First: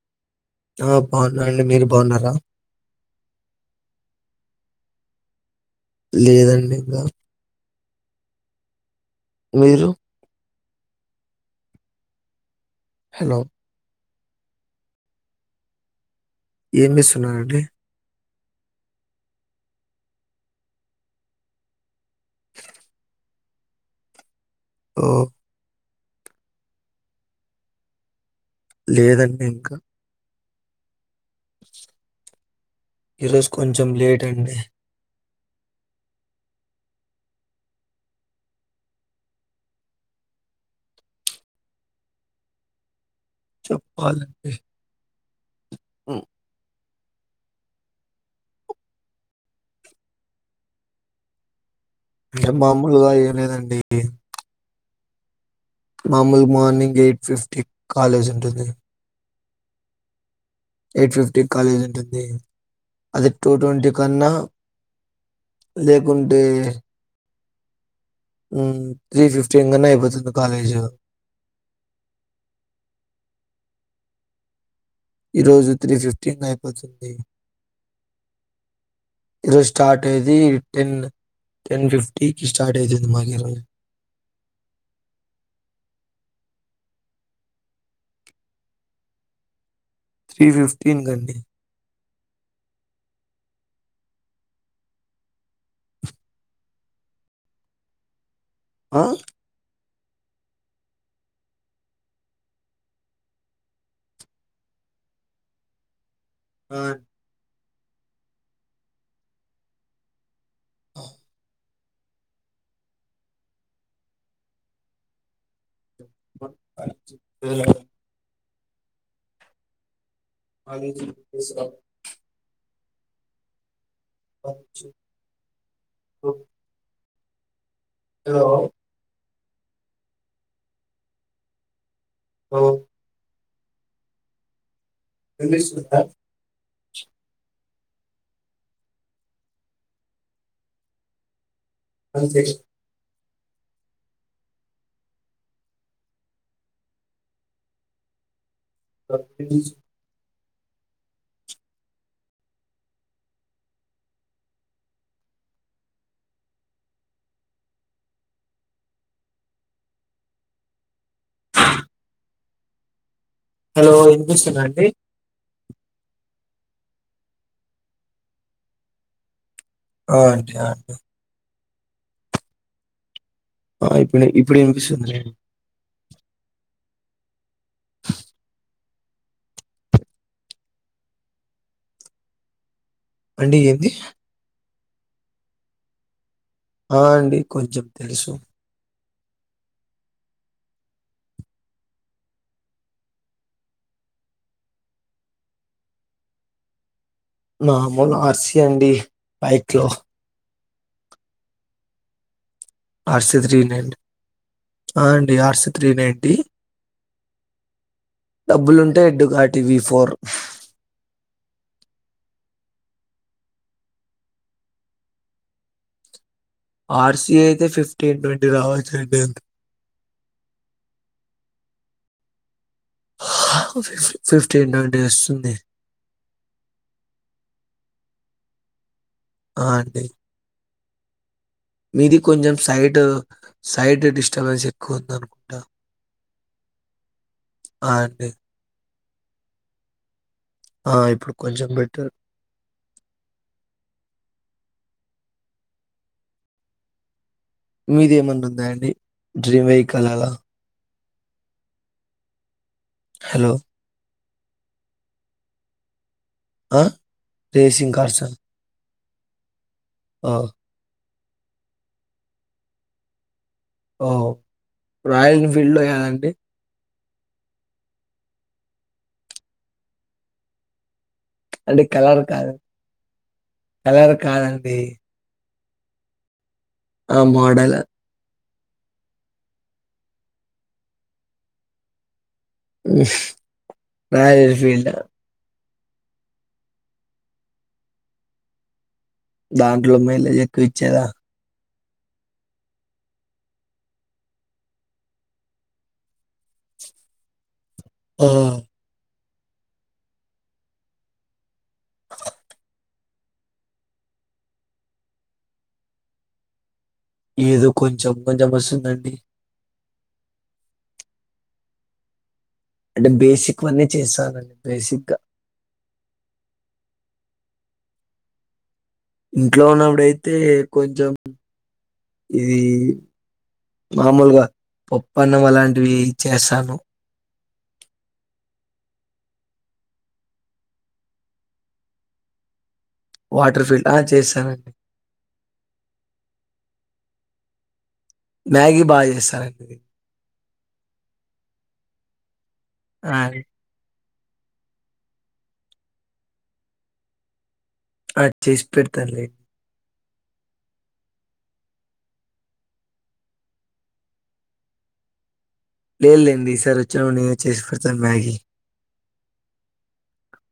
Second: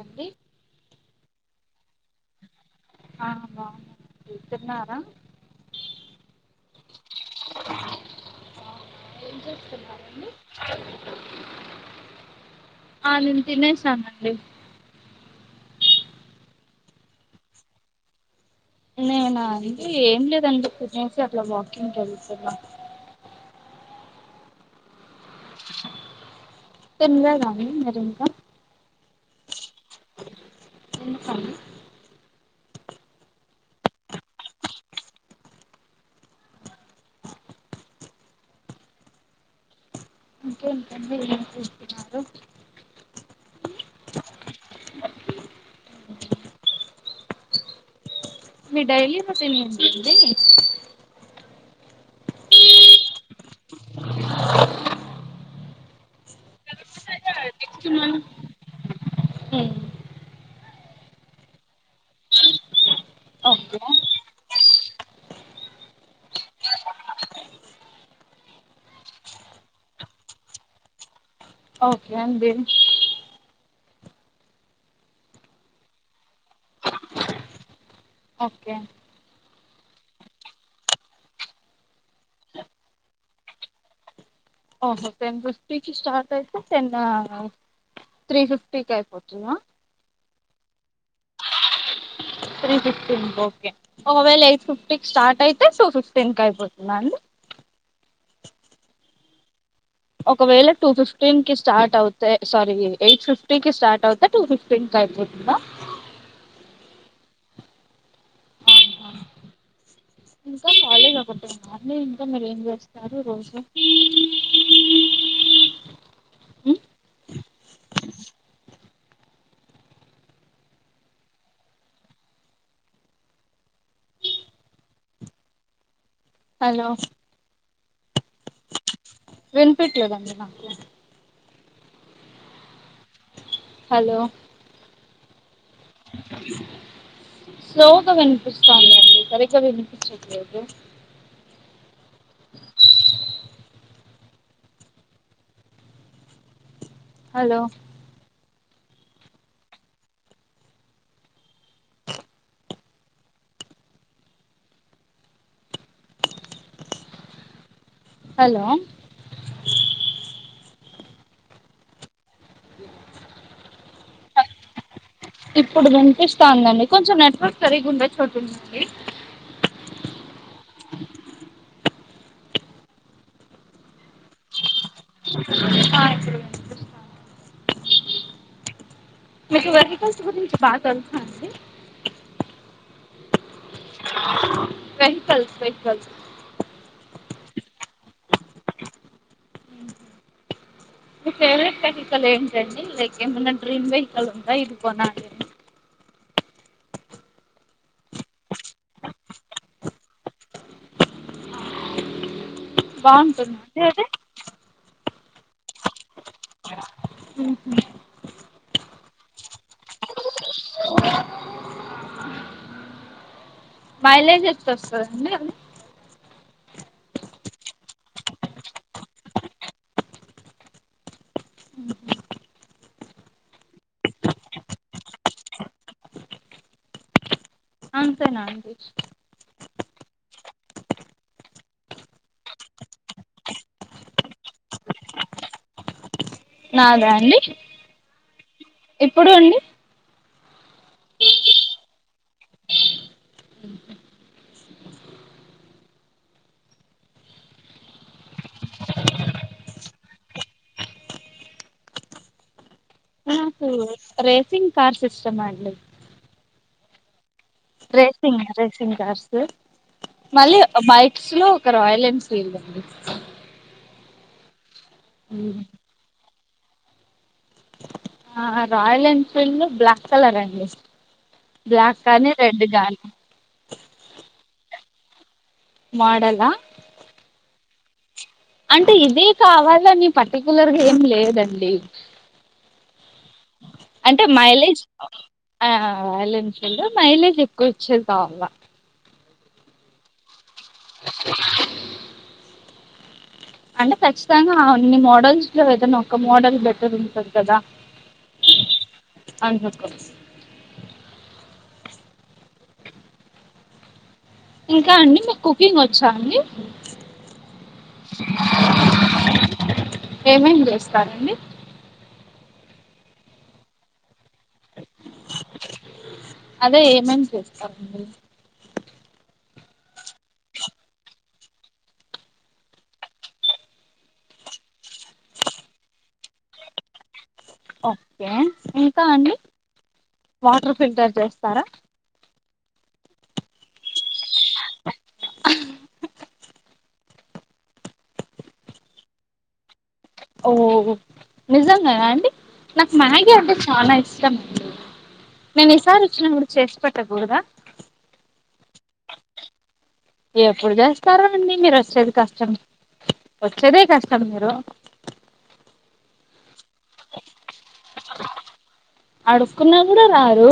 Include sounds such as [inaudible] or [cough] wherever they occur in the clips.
AD హా బాగున అండి మీరు బాగున్నారా? ఆ తరున్నరా లేదండి ఇంకా ఏం మీరు? చేూస్తున్నారండి ఆ ని హలో దినేషనం అ ఏమి సున్నానండి నేను అ ఏం లేదని చెప్పనేసి అట్లా వాకింగ్ క స ఓ తంగా కానీ మరింకా లేదన్నీ ఇంకా ఇంకా ఈరోజు కొంచెం లేట్ అండి ఇంకేంటండి ఏం చేస్తున్నారు చెప్పాలే హ్మ్ మీడైలీ [unintelligible] అంది ఇంకా మామూలుగా ఏం లేదండి మామూల్ మార్నింగ్ ఎయిట్ ఫిఫ్టీ కాలేజ్ ఉంటుంది హ్మ్ ఎయిట్ ఫిఫ్టీ కి కాలేజ్ ఉంటుంది అది టూ ఓకే ట్వంటీ కన్నా లేకుంటే హ్మ్ త్రీ ఫిఫ్టీన్ కనే అయిపోతుంది కాలేజ్ ఓకే అండి ఈ రోజు త్రీ ఫిఫ్టీన్ అయిపోతుంది ఓకే ఈరోజు స్టార్ట్ అయిది టెన్ టెన్ ఫిఫ్టీకి స్టార్ట్ అయితుంది మాగరోజు ఓహో టెన్ ఫిఫ్టీకి స్టార్ట్ అయితే టెన్ త్రీ ఫిఫ్టీకి అయిపోతుంద తథ్ర్రిీ ఫిఫ్టీన్ గనీ త్రీ ఫిఫ్టీన్ ఓకే ఒకవేళ ఎయిట్ ఫిఫ్టీ స్టార్ట్ అయితే సో సిక్స్టీన్ క అయిపోతుందండి ఆ ఒకవేళ టూ ఫిఫ్టీన్ కి స్టార్ట్ అవుతే సారీ ఎయిట్ ఫిఫ్టీకి స్టార్ట్ అవుతే టూ ఫిఫ్టీన్ క అయిపోతుందా ఆ ఇంకా కాలజ ఒక మని ఇంకా మీరు ఏం చేస్తారు రోజు అజ కేస్ పక్షు హలో హలో వెనుపట్లో అదండి నా హలో హలో వినిపిస్తున్న అ స్లో గా వినిపిస్తుంది అండి సరిగా వినిపిించట్లేదు అంతంత హలో త హలో హలో వినిపిస్తుంది అండి ఇప్పుడు వినిపిస్తాందండి కొంచెం నెట్వర్క్ సరిగి ఉండే చోటుందండి ఆ అండి ఆ అండి ఆ ఇప్పుడ ఇప్పుడ ఎనిపిస్తుంది ఆ ఇప్పుడు వినిపిస్తుంది మీ వర్గికల్స్ గురించి బాగా తెలుసా అండి అండి ఏే అది వెహికల్స్ వెహికల్స్ ఆ అండి కొంచెం తెలుసు మీ ఫేవరెట్ వెహికల్ ఏంటండి లైక్ ఏమన్నా డ్రీమ్ వెహికల్ ఉందా ఇది కొనాలి అని నామూలు ఆర్సిీ అండి బైక్ లో బాగుంటుందా అండి అది అర్సద్రీండి ఆర్స్ త్రీ నట్ అ హ్మ్మ్ డబ్బులుంటే ఎడ్డు కాటి వి ఫోర్ మైలేజ్ ఎట్ల వస్తుందండి ఆర్సీ అయితే ఫిఫ్టీన్ ట్వంటీ రావచ్చు అండి ఫిఫ్టీన్ ట్వంటీ వస్తుంది అంతే నా అండి ఆ అండి మీది కొంచెం సైడ్ సైడ్ డిస్టర్బెన్స్ ఎక్కువ ఉంది అనుకుంటా నాదా అండి అండి. ఇపుడు అండి ఆ ఇప్పుడు కొంచెం బెటర్ మీది ఏమనా ఉందయంండి డ్రీమ్ వెహికల్ అలా హలో నాకు రేసింగ్ కార్ సిస్టమ్ అండి ఆ రేసింగ్ రేసింగ్ కార్స్ స ఓహ్! మళ్ళీ మై స్లో ఒక ఒక రయల్ ఎన్ఫీల్డ్ అండి ఓ రాయల్ మ్మ్. ఎన్ఫీల్డ్ లో ఏదండి ఆ రాయల్ ఎన్ఫీల్డ్ బ్లాక్ కలర్ అండి అంటే బ్లాక్ కలర్ కానీ కాదు రెడ్ కానీ కలర్ కాదండి మోడల ఆ మోడలా అంటే ఇదే కావలోని పర్టికులర్గా ఏం లేదండి అంటే రాయల్ మైలేజ్ ఎన్ఫీల్డ్ ఆ వాలెన్షీల్డ్ మైలేజ్ ఎక్కువ వచ్చేది కావాల దాంట్లో మేళ అే అంటే ఖచ్చితంగా అన్ని మోడల్స్ లో ఏదైనా ఒక్క మోడల్ బెటర్ ఉంటది కదా ఆ అందుకు ఇంకా అండి మీకు కుకింగ్ వచ్చా అండి ఏదో కొంచెం కొంచెం వస్తుందండి ఏమేం చేస్తారంండి అంటే బేసిక్ అన్నీ చేస్తానండి బేసిక్ అదే ఏమేమి చేస్తామండి ఇంట్లో ఉన్నప్పుడయితే కొంచెం ఇది మామూలుగా పప్పన్నం అలాంటివి చేస్తాను ఓకే ఇంకా అండి వాటర్ ఫిల్టర్ చేస్తారా వాటర్ ఫీల్డ్ ఆ చేస్త సరేడి మ్యాగీ బాగా చేస్తారండిది ఓ నిజంగాద అండి నాకు ఆ! మ్యాగీ అంటే చనాయి ఇ నేను ఈసారి వచ్చినప్పుడు చేసి పెట్టకూడదా అది చేసి పెడతానులే ఎప్పుడు చేస్తారు అండి మీరు వచ్చేది కష్టం వచ్చేదే కష్టం మీరు లేల్ లేంది ఈసారి వచ్చిన నేను చేసి పెడతాను మ్యాగీ అడుక్కున్నా కూడా రారు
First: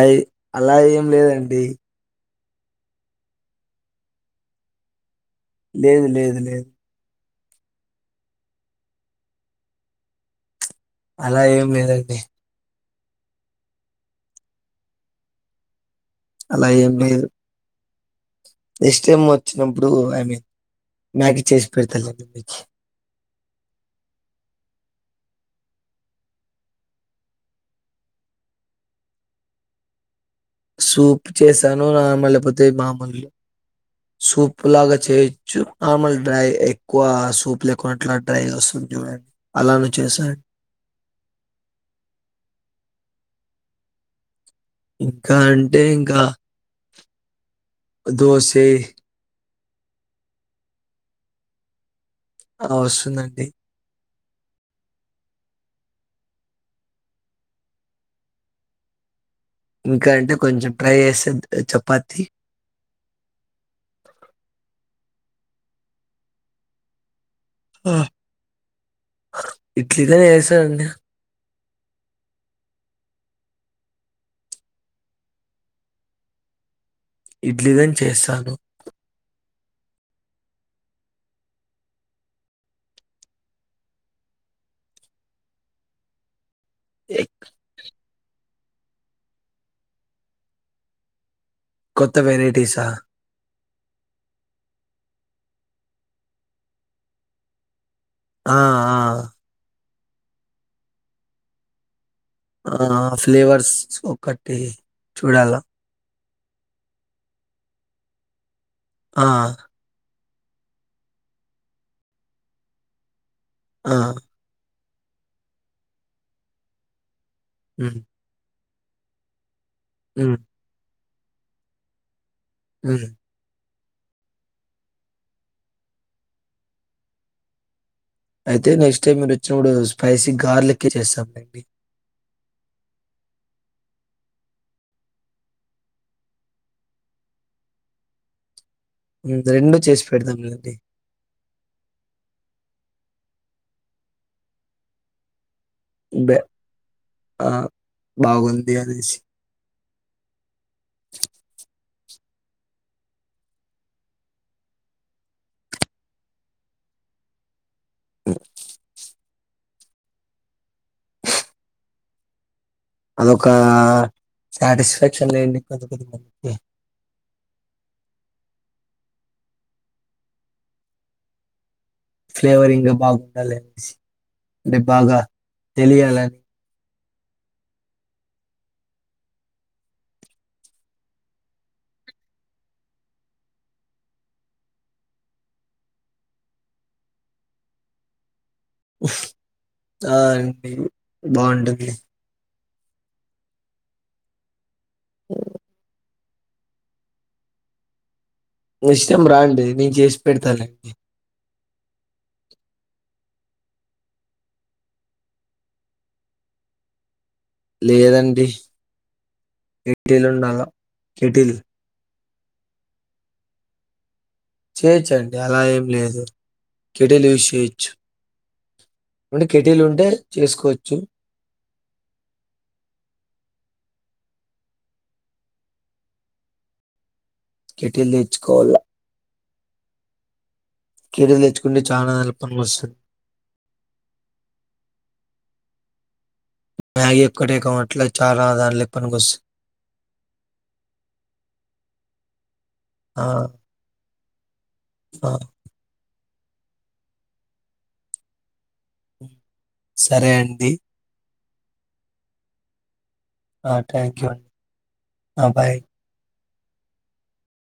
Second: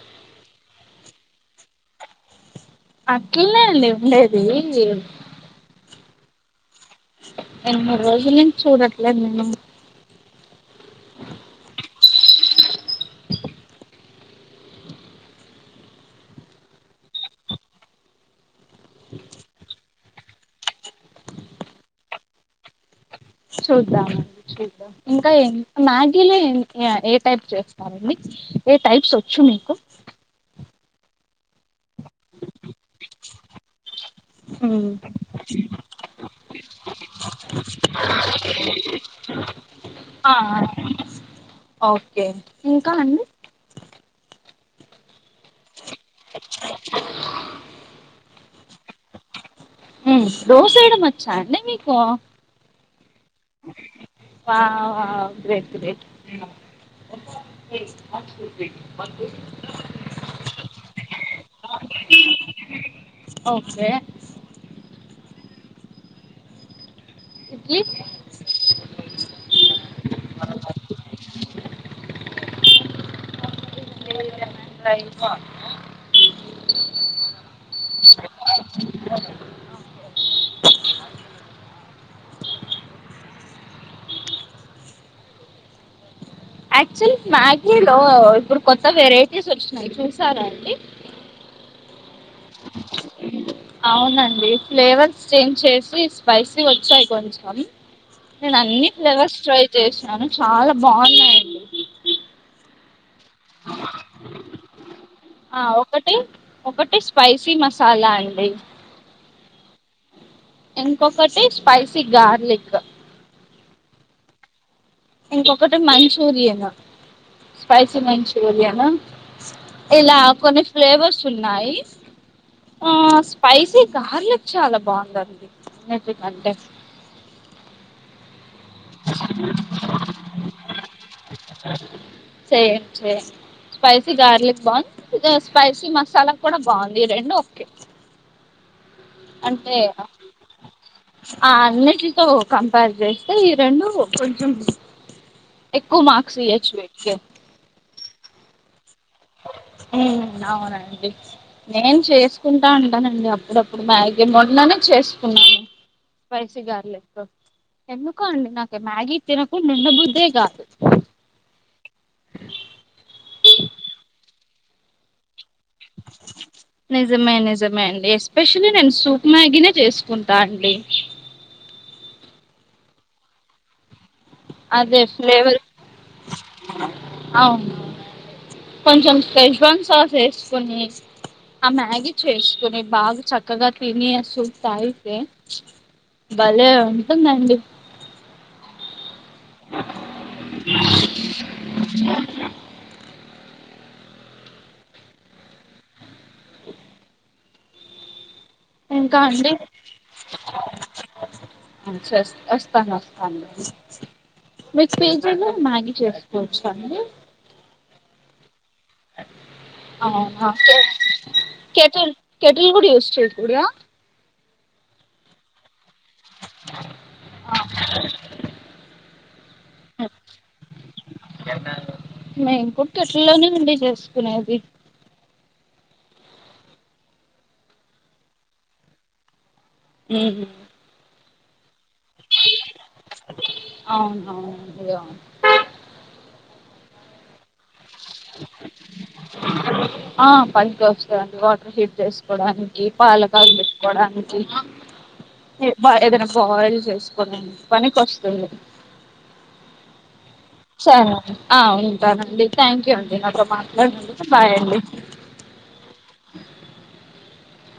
అయి అలా ఏం లేదండి అక్కల్లే అండి ఉండేది లేదు లేదు లేదు ఎమిడు రోజుల నుంచి చూడట్లేదు నేను అలా ఏం లేదగ్ని అలా ఏం లేదు ఎస్ం వచ్చినప్పుడు ఐ మీన్ మ్యాకి చేసి పెడత చూద్దామండి చూద్దాం ఇంకా ఏ మ్యాగీలో ఏ టైప్ చేస్తమండి ఏ టైప్స్ వచ్చు మీకు సూప్ చేసా నమల్ లేకపోతే మామూలు సూప్ లాగా చేయొచ్చు మామల్ డ్రై ఎక్కువ సూప్ లేకున్నట్లా డ్రై వస్తుంది చూడండి అలాను చేసా ఆ ఓకే ఇంకా అండి ఇంకా అంటే ఇంకా ఆ ఆ దోసే ఉమ్ దోసెయ్యడం వచ్చాన్డ్ మీకు హ వస్తుందన్డి వాహ్ వాహ్ గ్రేట్ గ్రేట్ ఇంకా అంటే కొంచెం ట్రై చేసేద్ చపాతి ఓకే ఇడ్లీ ఉమ్ ఉహుమ్ ఇడ్లి ద్ యేసేదండి లైఫా ఇడ్లీదెనన్ చేస్తాను యాక్చువల్ ఎ మ్యాగీలో ఇప్డ్ కొత్త వెరైటీస్ వచ్చినయ్ చూసారా అన్డి కొత్త వెరైటిసా అవునన్డి ఫ్లేవర్స్ చేంజ్ చేసి స్పైసీ వచ్చాయ్ కొంచెం ఆ! నేను ఆ! అన్ని ఫ్లేవర్స్ ట్రై చేసిన్ నను చాలా బావున్నాయన్డి ఆ ఫ్ ఫ్లేవర్స్ ఒకట్ ఉమ్ హ ఒకటి ఒకటి స్పైసీ మస్ సాల అండి హ ఇంకొకటి స్పైసి గార్లిక్. ఆహ్. ఇంకొకటి మంచురియను. స్పైసీ హ్మ్. మంచూరియన్. ఆహ్. ఇలా హ్మ్. కొన్ని ఫ్లేవర్స్. ఉన్నాయి. హ్మ్. ఆహ్ స్పైసి. గార్లిక్ చాలా బావుందండి మెతి కంటే. అయితే నెక్స్ట్ టైం మీరు వచ్చినప్పుడు స్పైసీ గార్లికే చేస్తామ్లెండి. సేమ్ సేమ్ స్పైసీ గార్లిక్ బావుంది స్పైసీ మసాలా కూడా బావుంది ఈ రెండూ ఓకే. హ్మ్. అంటే రెండు చేసి నా పెడతాం లెండి. ఆహ్ అన్నిటితో. కంపేర్ జెస్తే ఈ రెండు కొంచెం. ఎక్కువ బె మార్క్స్ ఇయొచ్చు వీటికి. ఆ! బాగుంది అనేసి. ఉమ్ అవునండి నేను చేస్. చేసుకుంటా ఉంటానండి. అప్పుడప్పుడు మ్యాగీ మొన్ననే చేసుకున్నాను స్పైసి గార్లిక్ తో ఎందుకో అండి నాకు మ్యాగీ తినకుండ ఉండాబుద్ధే కాదు. అదొక. సాటిస్ఫాక్షన్ లేండి. కొంత కొంతమందికి. నిజమే నిజమే అండి ఎస్పెషలీ నేను సూప్. మ్యాగీనే చేసుకుంటా అండి. ఫ్లేవర్ ఇంకా బాగుండాలి అనేసి. అంటే అదే బాగా ఫ్లేవర్ తెలియాలని. అవును కొంచెం శేష్ పంప్స్ సాస్ చేసుకోని ఆ మ్యాగీ చేసుకుని బాగా చక్కగా తిని ఆ సూప్ తాగితే భలే ఉంటుందండి. ఆహ్. ఆహ్ అండి బాగుంటుంది. ఓహో ఇంకా ఇష్టం అండి రాండి నేను చేసి పెడతాలేండి. వస్తాను వస్తాను మీకు పీజీలో మ్యాగీ చేసుకోవచ్చా అండి. లేదండి. కెటిల్ అవునా ఉండాల. Kettle kettle. షేటిల్ కూడా యూస్ చేస్తుండ్ర. చేయొచ్చు అండి అలా ఏం. లేదు కెటీలు యూస్ చేయచ్చు. అ కెటీలు ఉంటే చేసుకోవచ్చు. చేసుకునేవి. కెటిల్ తెచ్చుకోవాలా. ఉమ్. క్రీడలు తెచ్చుకుని అవును అవును అవును మ్యాగీ ఒక్కటే కావట్ల చాలా దాంట్లకి పనికొస్తది. ఆ పంచి వస్తుందిండి వాటర్ హీట్ చేసుకోవడానికి ఆ పాల కాలు పెట్టుకోవడానికి ఆ అ ఏదనా బాయిల్ చేసుకోనిండి పనికినికి వస్తుంది సరే అండి సరే అండి ఉంటానండి థ్యాంక్ యూ అండి నాతో థ్యాంక్ మాట్లాడినందుకు యూ బాయ్ అండి బాయ్